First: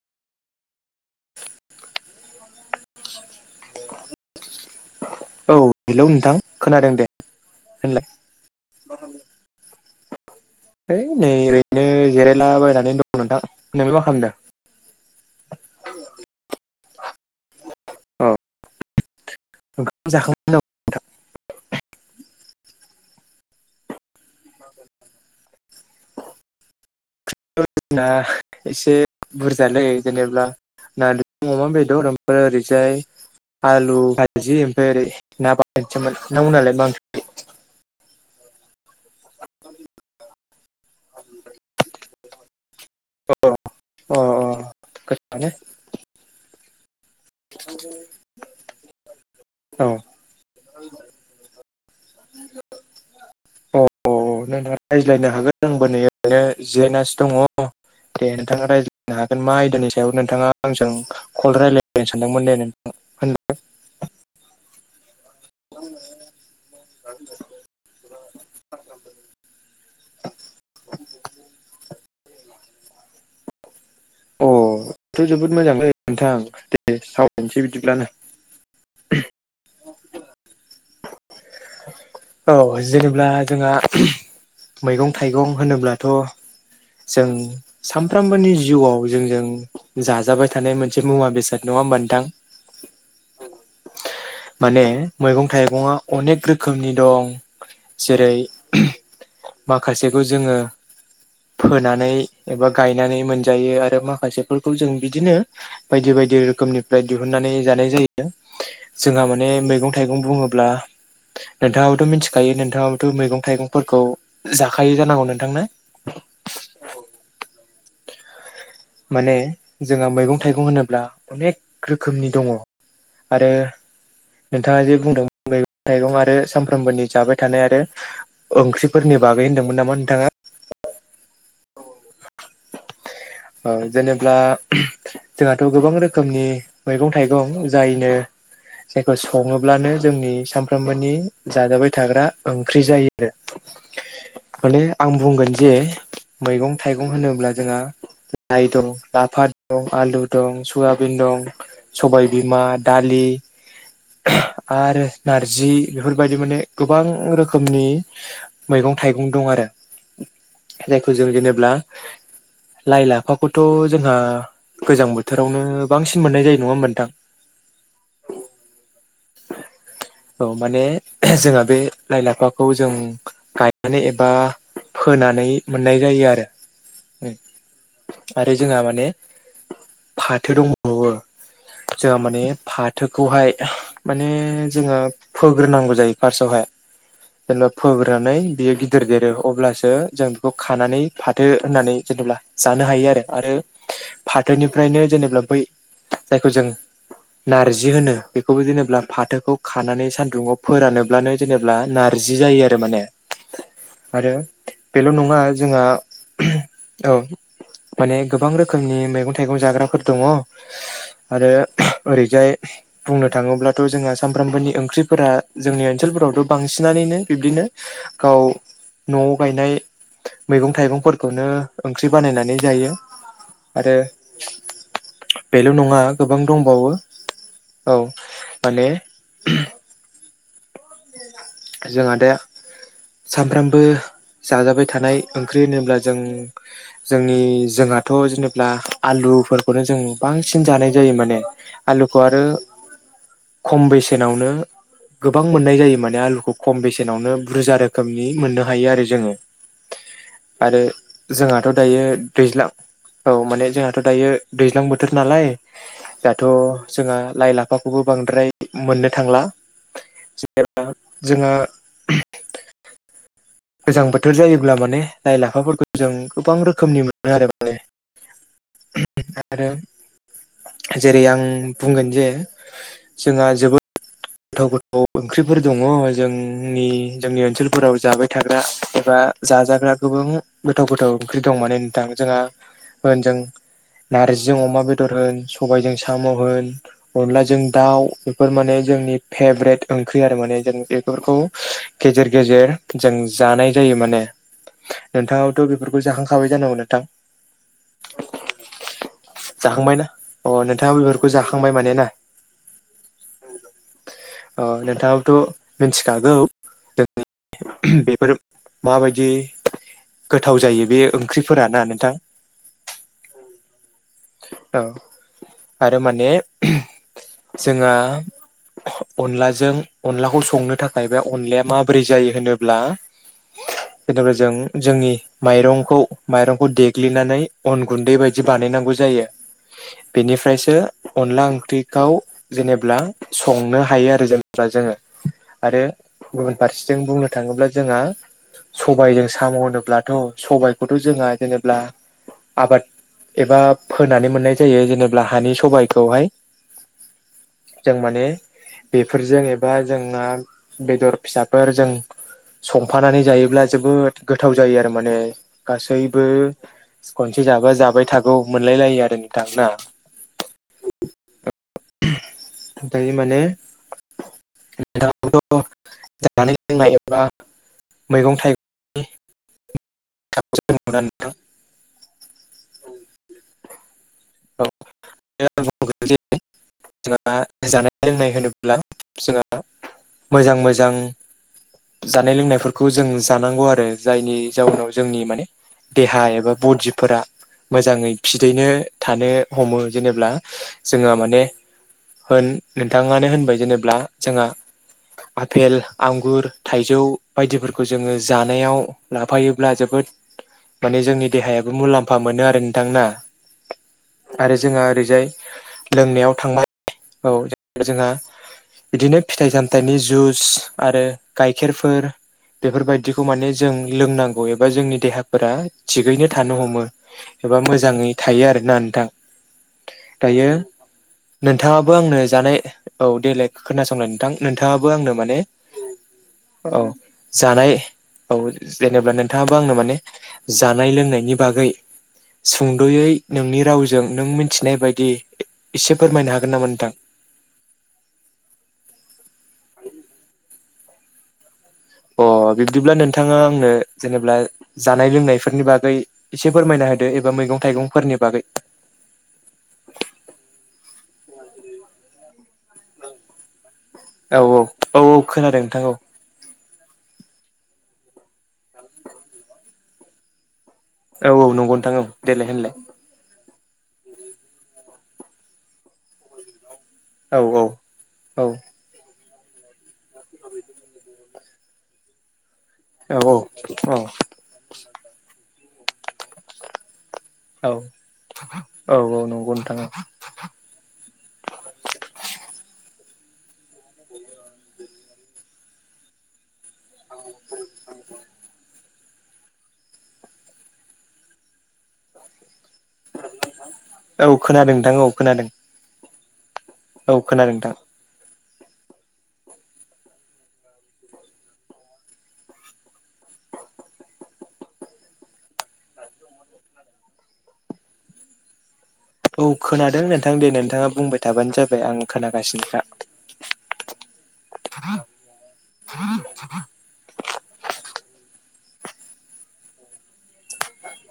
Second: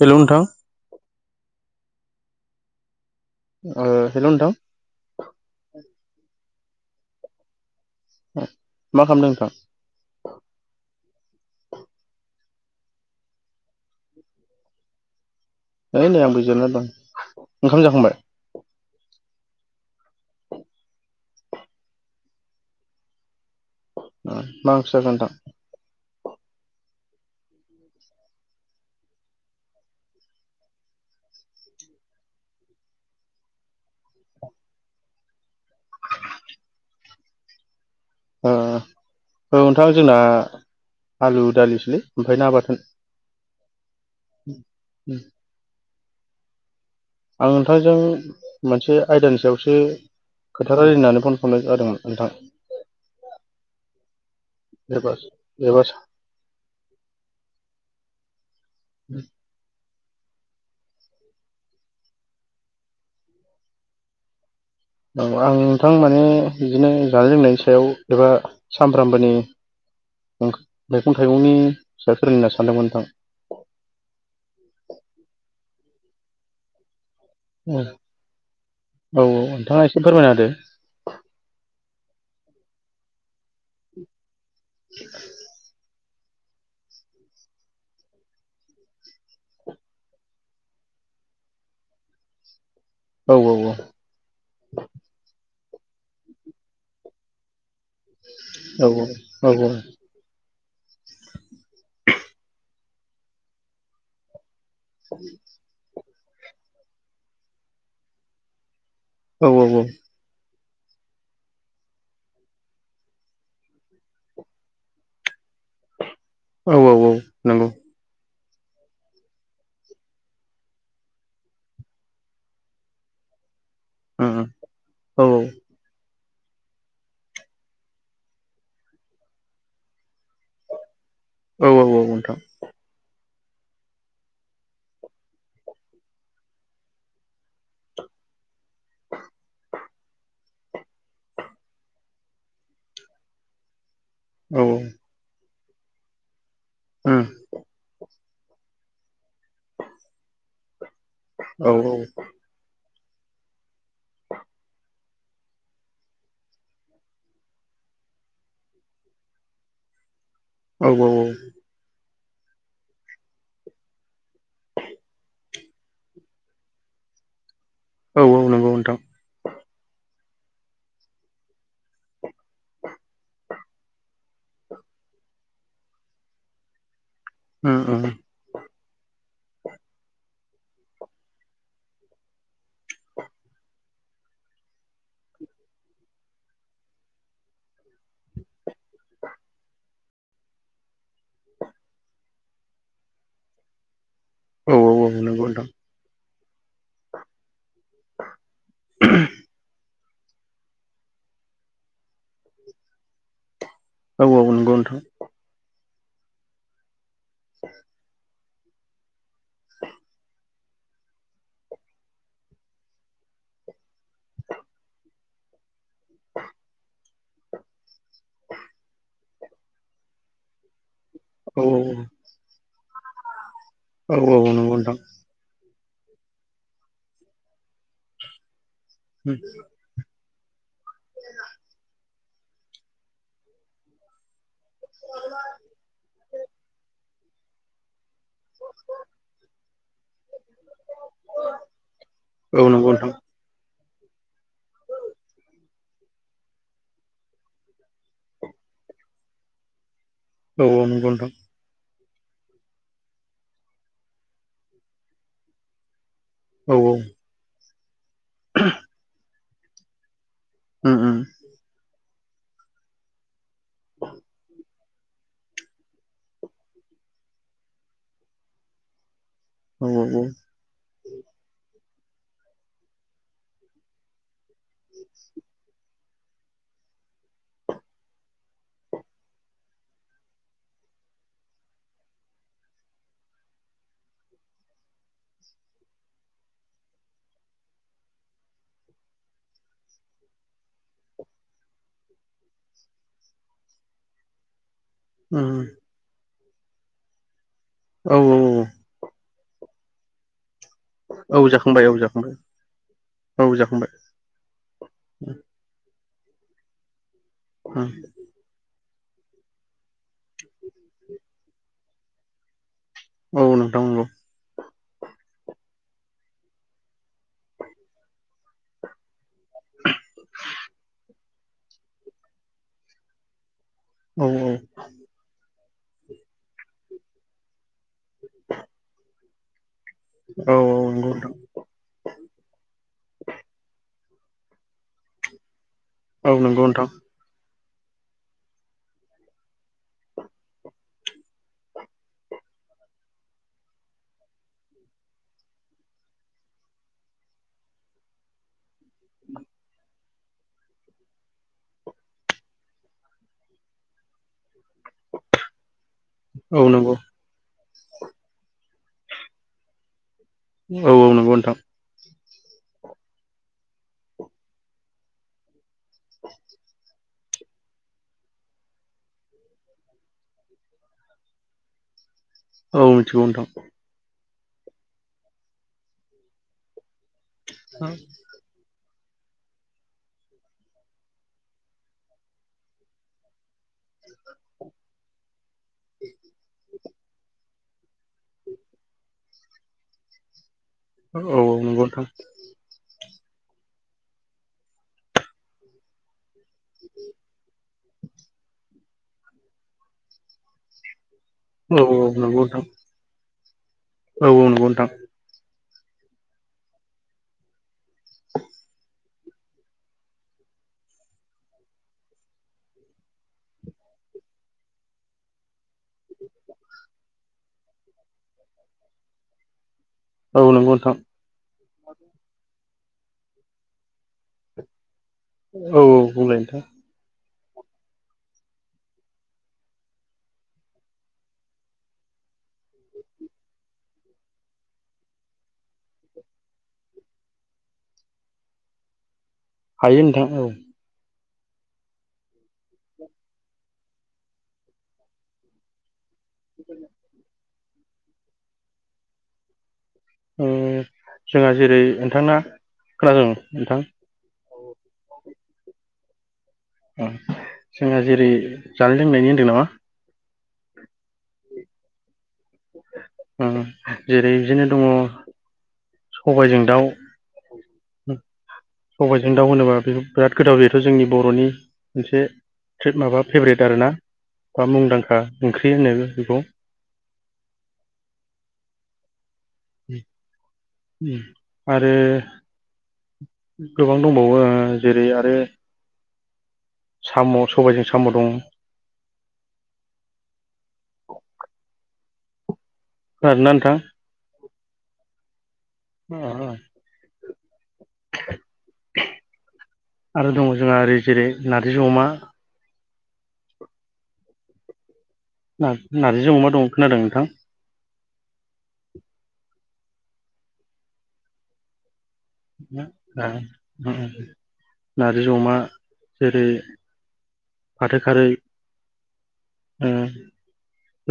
Hello नोंथां ओ hello नोंथां औ हेलौ नोंथां खोनादों दे । मा खालामदों नोंथां? है नै ओरैनो जिरायलाबायनानै दं नोंथां नों [unintelligible] मा खालामदों? ओय नै आंबो जिरायना दं ओंखाम जाखांबाय? अ ओंखाम जा [unintelligible] मा ओंख्रि जाखो नोंथां? [unintelligible] एसे बुरजालै जेनेब्ला नारजिजों अमा बेदर ओमफ्राय ओरैजाय आलु भाजि ओमफ्राय ओरै ना बाथोनसोमोन, नोंथां मोननालाय मा ओंख्रि? [inaudible] ओ औ नोंथां जोंना आलु दालिसलै ओमफ्राय ना बाथोन अ अ अ गोथावआनो आं नोंथांजों मोनसे आयदानि सायावसो औ खोथा रायलायनानै फन खालाम जादोंमोन नोंथां अ अ एबा रायज्लायनो हागोन एबा आंबो नैजिरायनासो दङ दे नोंथाङा राय [unintelligible] नो हागोन मा आयदानि सा बेयाव नोंथाङा आंजों कल रायलायायनो सानदोंमोन दे नोंथाङ होन औ आं नोंथां माने बिदिनो जानाय लोंनायनि सायाव एबा सामफ्रामबोनि ओ मैगं थाइगंनि फि फोरोंना सानदोंमोन नोंथां अथ' जोबोद मोजां नोंथां दे साव औ औ औ नोंथाङा एसे फोरमायना होदो औ जेनेबा जोंहा मैगं थाइगं होनोब्लाथ' जों सानफ्रामबोनि जिउआव जोंजों जाजाबाय थानाय मोनसे मुवा बेसाद नङा होमबा नोंथां औ औ [inaudible] माने मैगं थाइगङा अनेक रोखोमनि दं जेरै [inaudible] औ औ औ माखासेखौ जोङो फोनानै एबा गायनानै मोनजायो आरो माखासेफोरखौ जों बिदिनो बायदि बायदि दि रोखोमनिफ्राय दिहुननानै जानाय जायो जोंहा माने औ औ मैगं थाइगं बुङोब्ला नोंथाङाबोथ' मिथिखायो नोंथाङाबोथ' मैगं थाइगंफोरखौ जाखायो जानांगौ नोंथांनो [inaudible] औ औ औ नंगौ माने जोंहा मैगं थाइगं होनोब्ला अनेक रोखोमनि दङ आरो उम नोंथाङा जे औ बुंदों मैगं थाइगं आरो सानफ्रामबोनि जाबाय थानाय आरो ओंख्रिफोरनि बागै होनदोंमोन नामा नोंथाङा? औ औ औ नोंथां ओ जेनेब्ला जोंहाथ' गोबां रोखोमनि मैगं थाइगं जायनो जायखौ सङोब्लानो जोंनि सानफ्रोमबोनि जाजाबाय थाग्रा ओंख्रि जायो आरो औ माने आं बुंगोन जे मैगं थाइगं उम होनोब्ला जोंहा लाइ दं लाफा दं आलु दं सयाबिन दं औ सबायबिमा दालि आरो नारजि बेफोरबायदि माने गोबां रोखोमनि मैगं मैगं थाइगं दं आरो औ जायखौ जों जेनेब्ला लाइ लाफाखौथ' जोंहा गोजां बोथोरावनो बांसिन मोननाय जायो नङा ओमबा नोंथां? औ औ नंगौ नोंथां औ माने जोंहा बे लाइ लाफाखौ जों गायनानै ए बा फोनानै मोननाय जायो आरो उम उम आरो जोंहा मा माने फाथो दंबावो जोंहा माने फाथोखौहाय माने जोङो फोग्रोनांगौ जायो फार्स्टआवहाय जेनेबा फोग्रोनानै बियो गिदिर देरो अब्लासो जों बेखौ खानानै फाथो होननानै जेनेबा जानो हायो आरो आरो औ फाथोनिफ्रायनो औ जेनेबा नंगौ बै नोंथां जायखौ जों नारजि होनो बेखौबो दोनोब्ला फाथोखौ खानानै सान्दुंङाव फोरानोब्लानो जेनेबा नारजि जायो आरो माने औ आरो औ नंगौ नोंथां बेल' नङा जोंहा औ माने गोबां रोखोमनि मैगं थाइगं जाग्राफोर दङ आरो ओरैजाय बुंनोथाङोब्ला दाथ' जोङा सानफ्रामबोनि ओंख्रिफोरा जोंनि ओनसोलफोरावथ' बांसिननानैनो बिब्दिनो गाव न' गायनाय मैगं थाइगंफोरखौनो औ ओंख्रि बानायनानै जायो आरो औ औ नंगौ नोंथां। बेल' नङा गोबां दंबावो औ माने जोंहा दा सामफ्रामबो जाजाबाय थानाय ओंख्रि होनोब्ला जों जोंनि जोंहाद थ' जेनेाब्ला आलुफोरखौनो जों बांसिन जानाय जायो माने आलुखौ आरो उम औ नंगौ नोंथां खम बेसेनावनो गोबां मोननाय जायो माने आलु खम बेसेनावनो बुरजा रोखोमनि मोननो हायो आरो जोङो औ आरो औ नंगौ नोंथां जोंहाथ' दायो दैज्लां औ माने जोंहाथ' दायो दैज्लां बोथोर नालाय दाथ' औ उम औ उम औ जोंहा लाइ लाफाखौबो बांद्राय मोननो थांला जोंहा गोजां बोथोर जायोब्ला माने लाइ लाफाफोरखौ जों गोबां रोखोमनि मोनो आरो माने [inaudible] आरो जेरै आं बुंगोन जे जोंहा जोबोद गोथाव गोथाव ओंख्रिफोर दङ जोंनि जोंनि ओनसोलफोराव जाबाय थाग्रा एबा जाजाग्रा गोबां गोथाव गोथाव ओंख्रि दं माने नोंथां जोंहा होनजों नार्जिजों अमा बेदर होन सबायजों साम' होन अनलाजों दाउ बेफोर माने जोंनि फेभ्रेट ओंख्रि आरो माने जों बेफोरखौ गेजेर गेजेर जों जानाय जायो माने [inaudible] नोंथांङाबोथ' बेफोरखौ जाखांखाबाय जानांगौ नोंथां औ जाखांबाय ना अ नोंथाङा बेफोरखौ औ जाखांबाय औ माने ना जाखांबाय औ जाखांबाय नोंथाङाबथ' मिथिखागौ जों उम बेफोर माबायदि गोथाव जायो बे ओंख्रिफोर ना नोंथां औ नोंथां नंगौ औ आरो माने जोंहा अनलाजों अनलाखौ संनो थाखाय बे अनलाया माबोरै जायो होनोब्ला औ बेनिफ्राय जों जोंनि माइरंखौ माइरंखौ देग्लिनानै अन गुन्दै बायदि बानायनांगौ जायो औ बेनिफ्रायसो औ नंगौ नोंथां अनला ओंख्रिखौ जेनेब्ला संनो हायो आरो जोङो आरो औ गुबुन नंगौ नोंथां फारसेथि बुंनो थाङोब्ला जोंहा सबायजों साम' होनोब्लाथ' सबायखौथ' जोंहा जेनेबा आबाद एबा फोनानै मोननाय जायो जेनेबा हानि सबाइखौहाय जों माने बेफोरजों एबा जों जों बेदर फिसाफोर जों संफानानै जायोब्ला जोबोद गोथाव गोथाव जायो आरो माने गासैबो औ नंगौ खनसे जाबा जाबाय थागौ मोनलायलायो आरो नोंथां औ औ नंगौ नोंथां दायो माने जानाय लोंनाय एबा मैगं थाइगंनि [unintelligible] मोना नोंथां औ मिथिगौ नोंथां औ आं बुंगोन जोंहा जानाय लोंनाय होनोब्ला जोंहा मोजां मोजां जानाय लोंनायफोरखौ जों जानांगौ आरो जायनि जाउनाव जोंनि माने देहा एबा बडिफोरा मोजाङै फिदैनो थानो हमो जेनेब्ला जोङो औ औ माने नंगौ नोंथां होन नोंथांआनो होनबाय जेनेब्ला जोंहा आफेल आंगुर थाइजौ बायदिफोरखौ जोङो जानायाव लाफायोब्ला जोबोद माने जोंनि देहायाबो औ औ मुलाम्फा नंगौ मोनो आरो नोंथां नोंथांना औ आरो नंगौ जोंहा नोंथां ओरैजाय लोंनायाव थांबाय औ आरो जोंहा बिदिनो फिथाइ सामथाइनि जुस आरो गाइखेरफोर बेफोरबायदिखौ माने जों लोंनांगौ एबा जोंनि देहाफोरा थिगैनो थानो हमो एबा मोजाङै थायो आरो ना नोंथां औ दायो नंगौ नोंथां नोंथाङाबो आंनो जानाय औ देलाय खोनासंल नोंथां नोंथाङाबो आंनो माने औ बुंलाय नोंथां औ जानाय औ जेनेबा नों सुंदयै नोंनि रावजों नों मिथिनाय बायदि एसे फोरमायनो हागोन नामा नोंथां? हायो नोंथां औ। अ बिब्दिब्ला नोंथाङा आंनो जेनेबा जानाय लोंनायफोरनि बागै एसे फोरमायना होदो एबा मैगं थाइगंफोरनि बागै जोंहा जेरै नोंथांना खोनादों नोंथां? औ औ औ औ खोनादों नोंथां औ। जोंहा जेरै जानाय लोंनायनि होन्दों नामा? औ औ नंगौ नोंथां औ देलाय होनलाय ओ जेरै बिदिनो दङ सबायजों दाउ, औ औ औ जों दाव होनोबा बे बिराद गोदाव जायोथ जोंनि बरनि मोनसे फे औ माबा फेभ्रेट आर ना औ औ बा मुंदांखा ओंख्रि होनो बेखौ। औ औ औ नंगौ। नोंथां आरो गोबां दंबावो जेरै आरो साम सबायजों साम दं। [unintelligible] खोनादोंना औ खोनादों नोंथां औ खोनादों। [unintelligible] औ खोनादों नोंथां। आरो दङ जोंहा ओरै जेरै नारजि अमा ज नार्जिजों अमा दं खोनादों नोंथां? औ खोनादों नोंथां दे नोंथाङा बुंबाय थाबानो जाबाय आं खोनागासिनोखा नार्जि अमा जेरै फाथे खारै उम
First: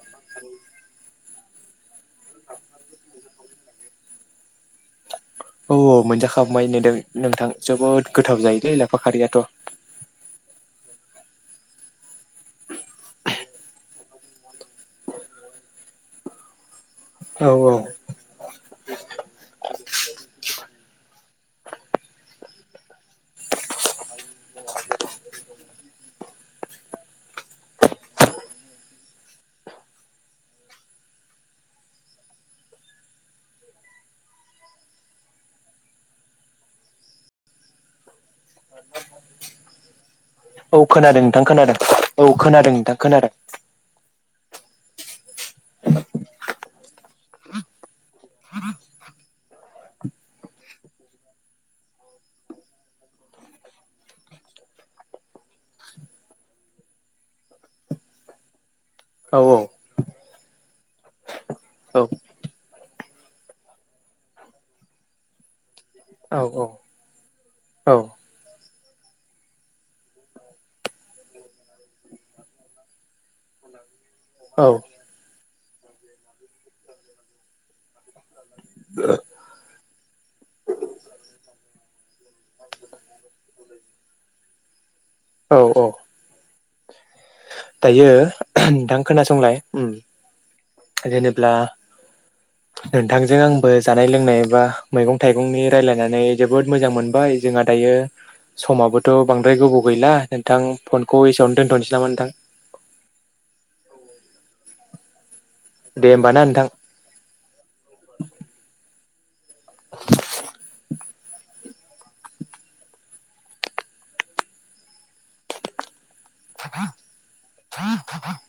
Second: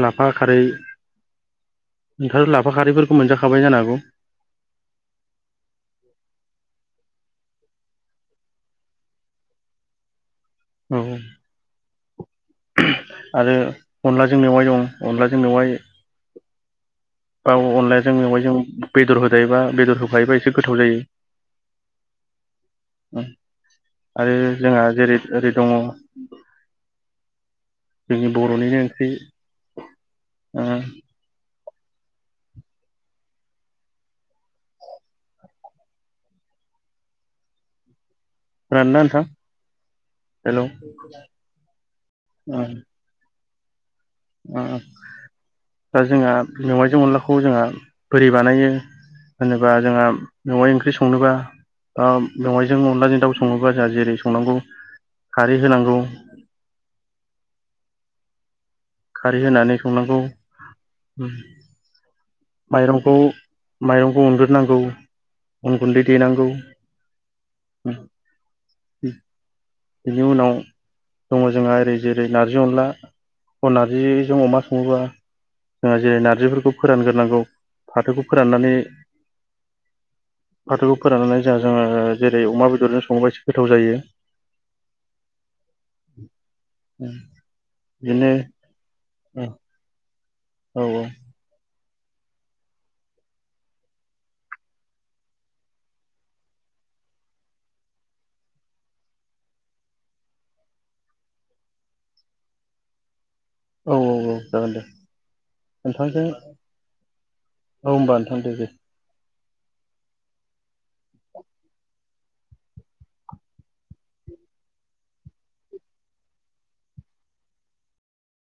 लाफा खारै ओंथांआ लाफाखारिफोरखौ मोनजाखाबाय जानो हागौ? औ औ मोनजाखांबबाय नदों नोंथां जोबोद गोथाव जायोलै लाफाखारियाथ। औ आरो अनलाजों मेवाय दं अनलाजों मेवाय औ बा औ अनलाया जों मेवाय जों बेदर होदायोबा बेदर होफायोबा एसे गोथाव जायो। उम आरो जोंहा जेरै ओरै दङ जोंनि बरनिनो ओंख्रि ओ राननाथां औ खोनादों नोंथां खोनादों औ ओ खोनादों नोंथां खोनादों। दा जोंहा मेाइजों अनलाखौ जोंहा बोरि बानायो? होनोबा जोंहा मेवाय ओंख्रि संनोबा दा मेवाइजों अनलाजों दाउ सङोबा जोंहा जेरै संनांगौ खारै होनांगौ [unintelligible] खारै औ होनानै संनांगौ औ माइरंखौ माइरंखौ उग्रोनांगौ उन गुन्दै देनांगौ। औ। बिनि उनाव दङ जोंहा ओरै जेरै नारजि अनला अ नार्जिजों अमा औ सङोबा जोंहा जेरै नारजिफोरखौ फोरानग्रोनांगौ फाथोखौ फोराननानै फाथोखौ फोराननानै जोंहा जोङो जेरै अमा बेदरजों सङोबा एसे गोथाव जायो। औ औ औ दायो नोंथां खोनासंलाय। उम। औ जेनेबला [unintelligible] नोंथांजों आंबो जानाय लोंनाय बा मैगं थाइगंनि रायलायनानै जोबोद मोजां मोनबाय जोंहा दायो समाबोथ' बांद्राय गोबाव गैला नोंथां फनखौ एसेयावनो दोनथ'नोसै नामा नोंथां। औ औ औ जागोन दे। दे नोंथांजों, होमबा ना नोंथां औ होमबा नोंथां दे दे। [unintelligible] [unintelligible]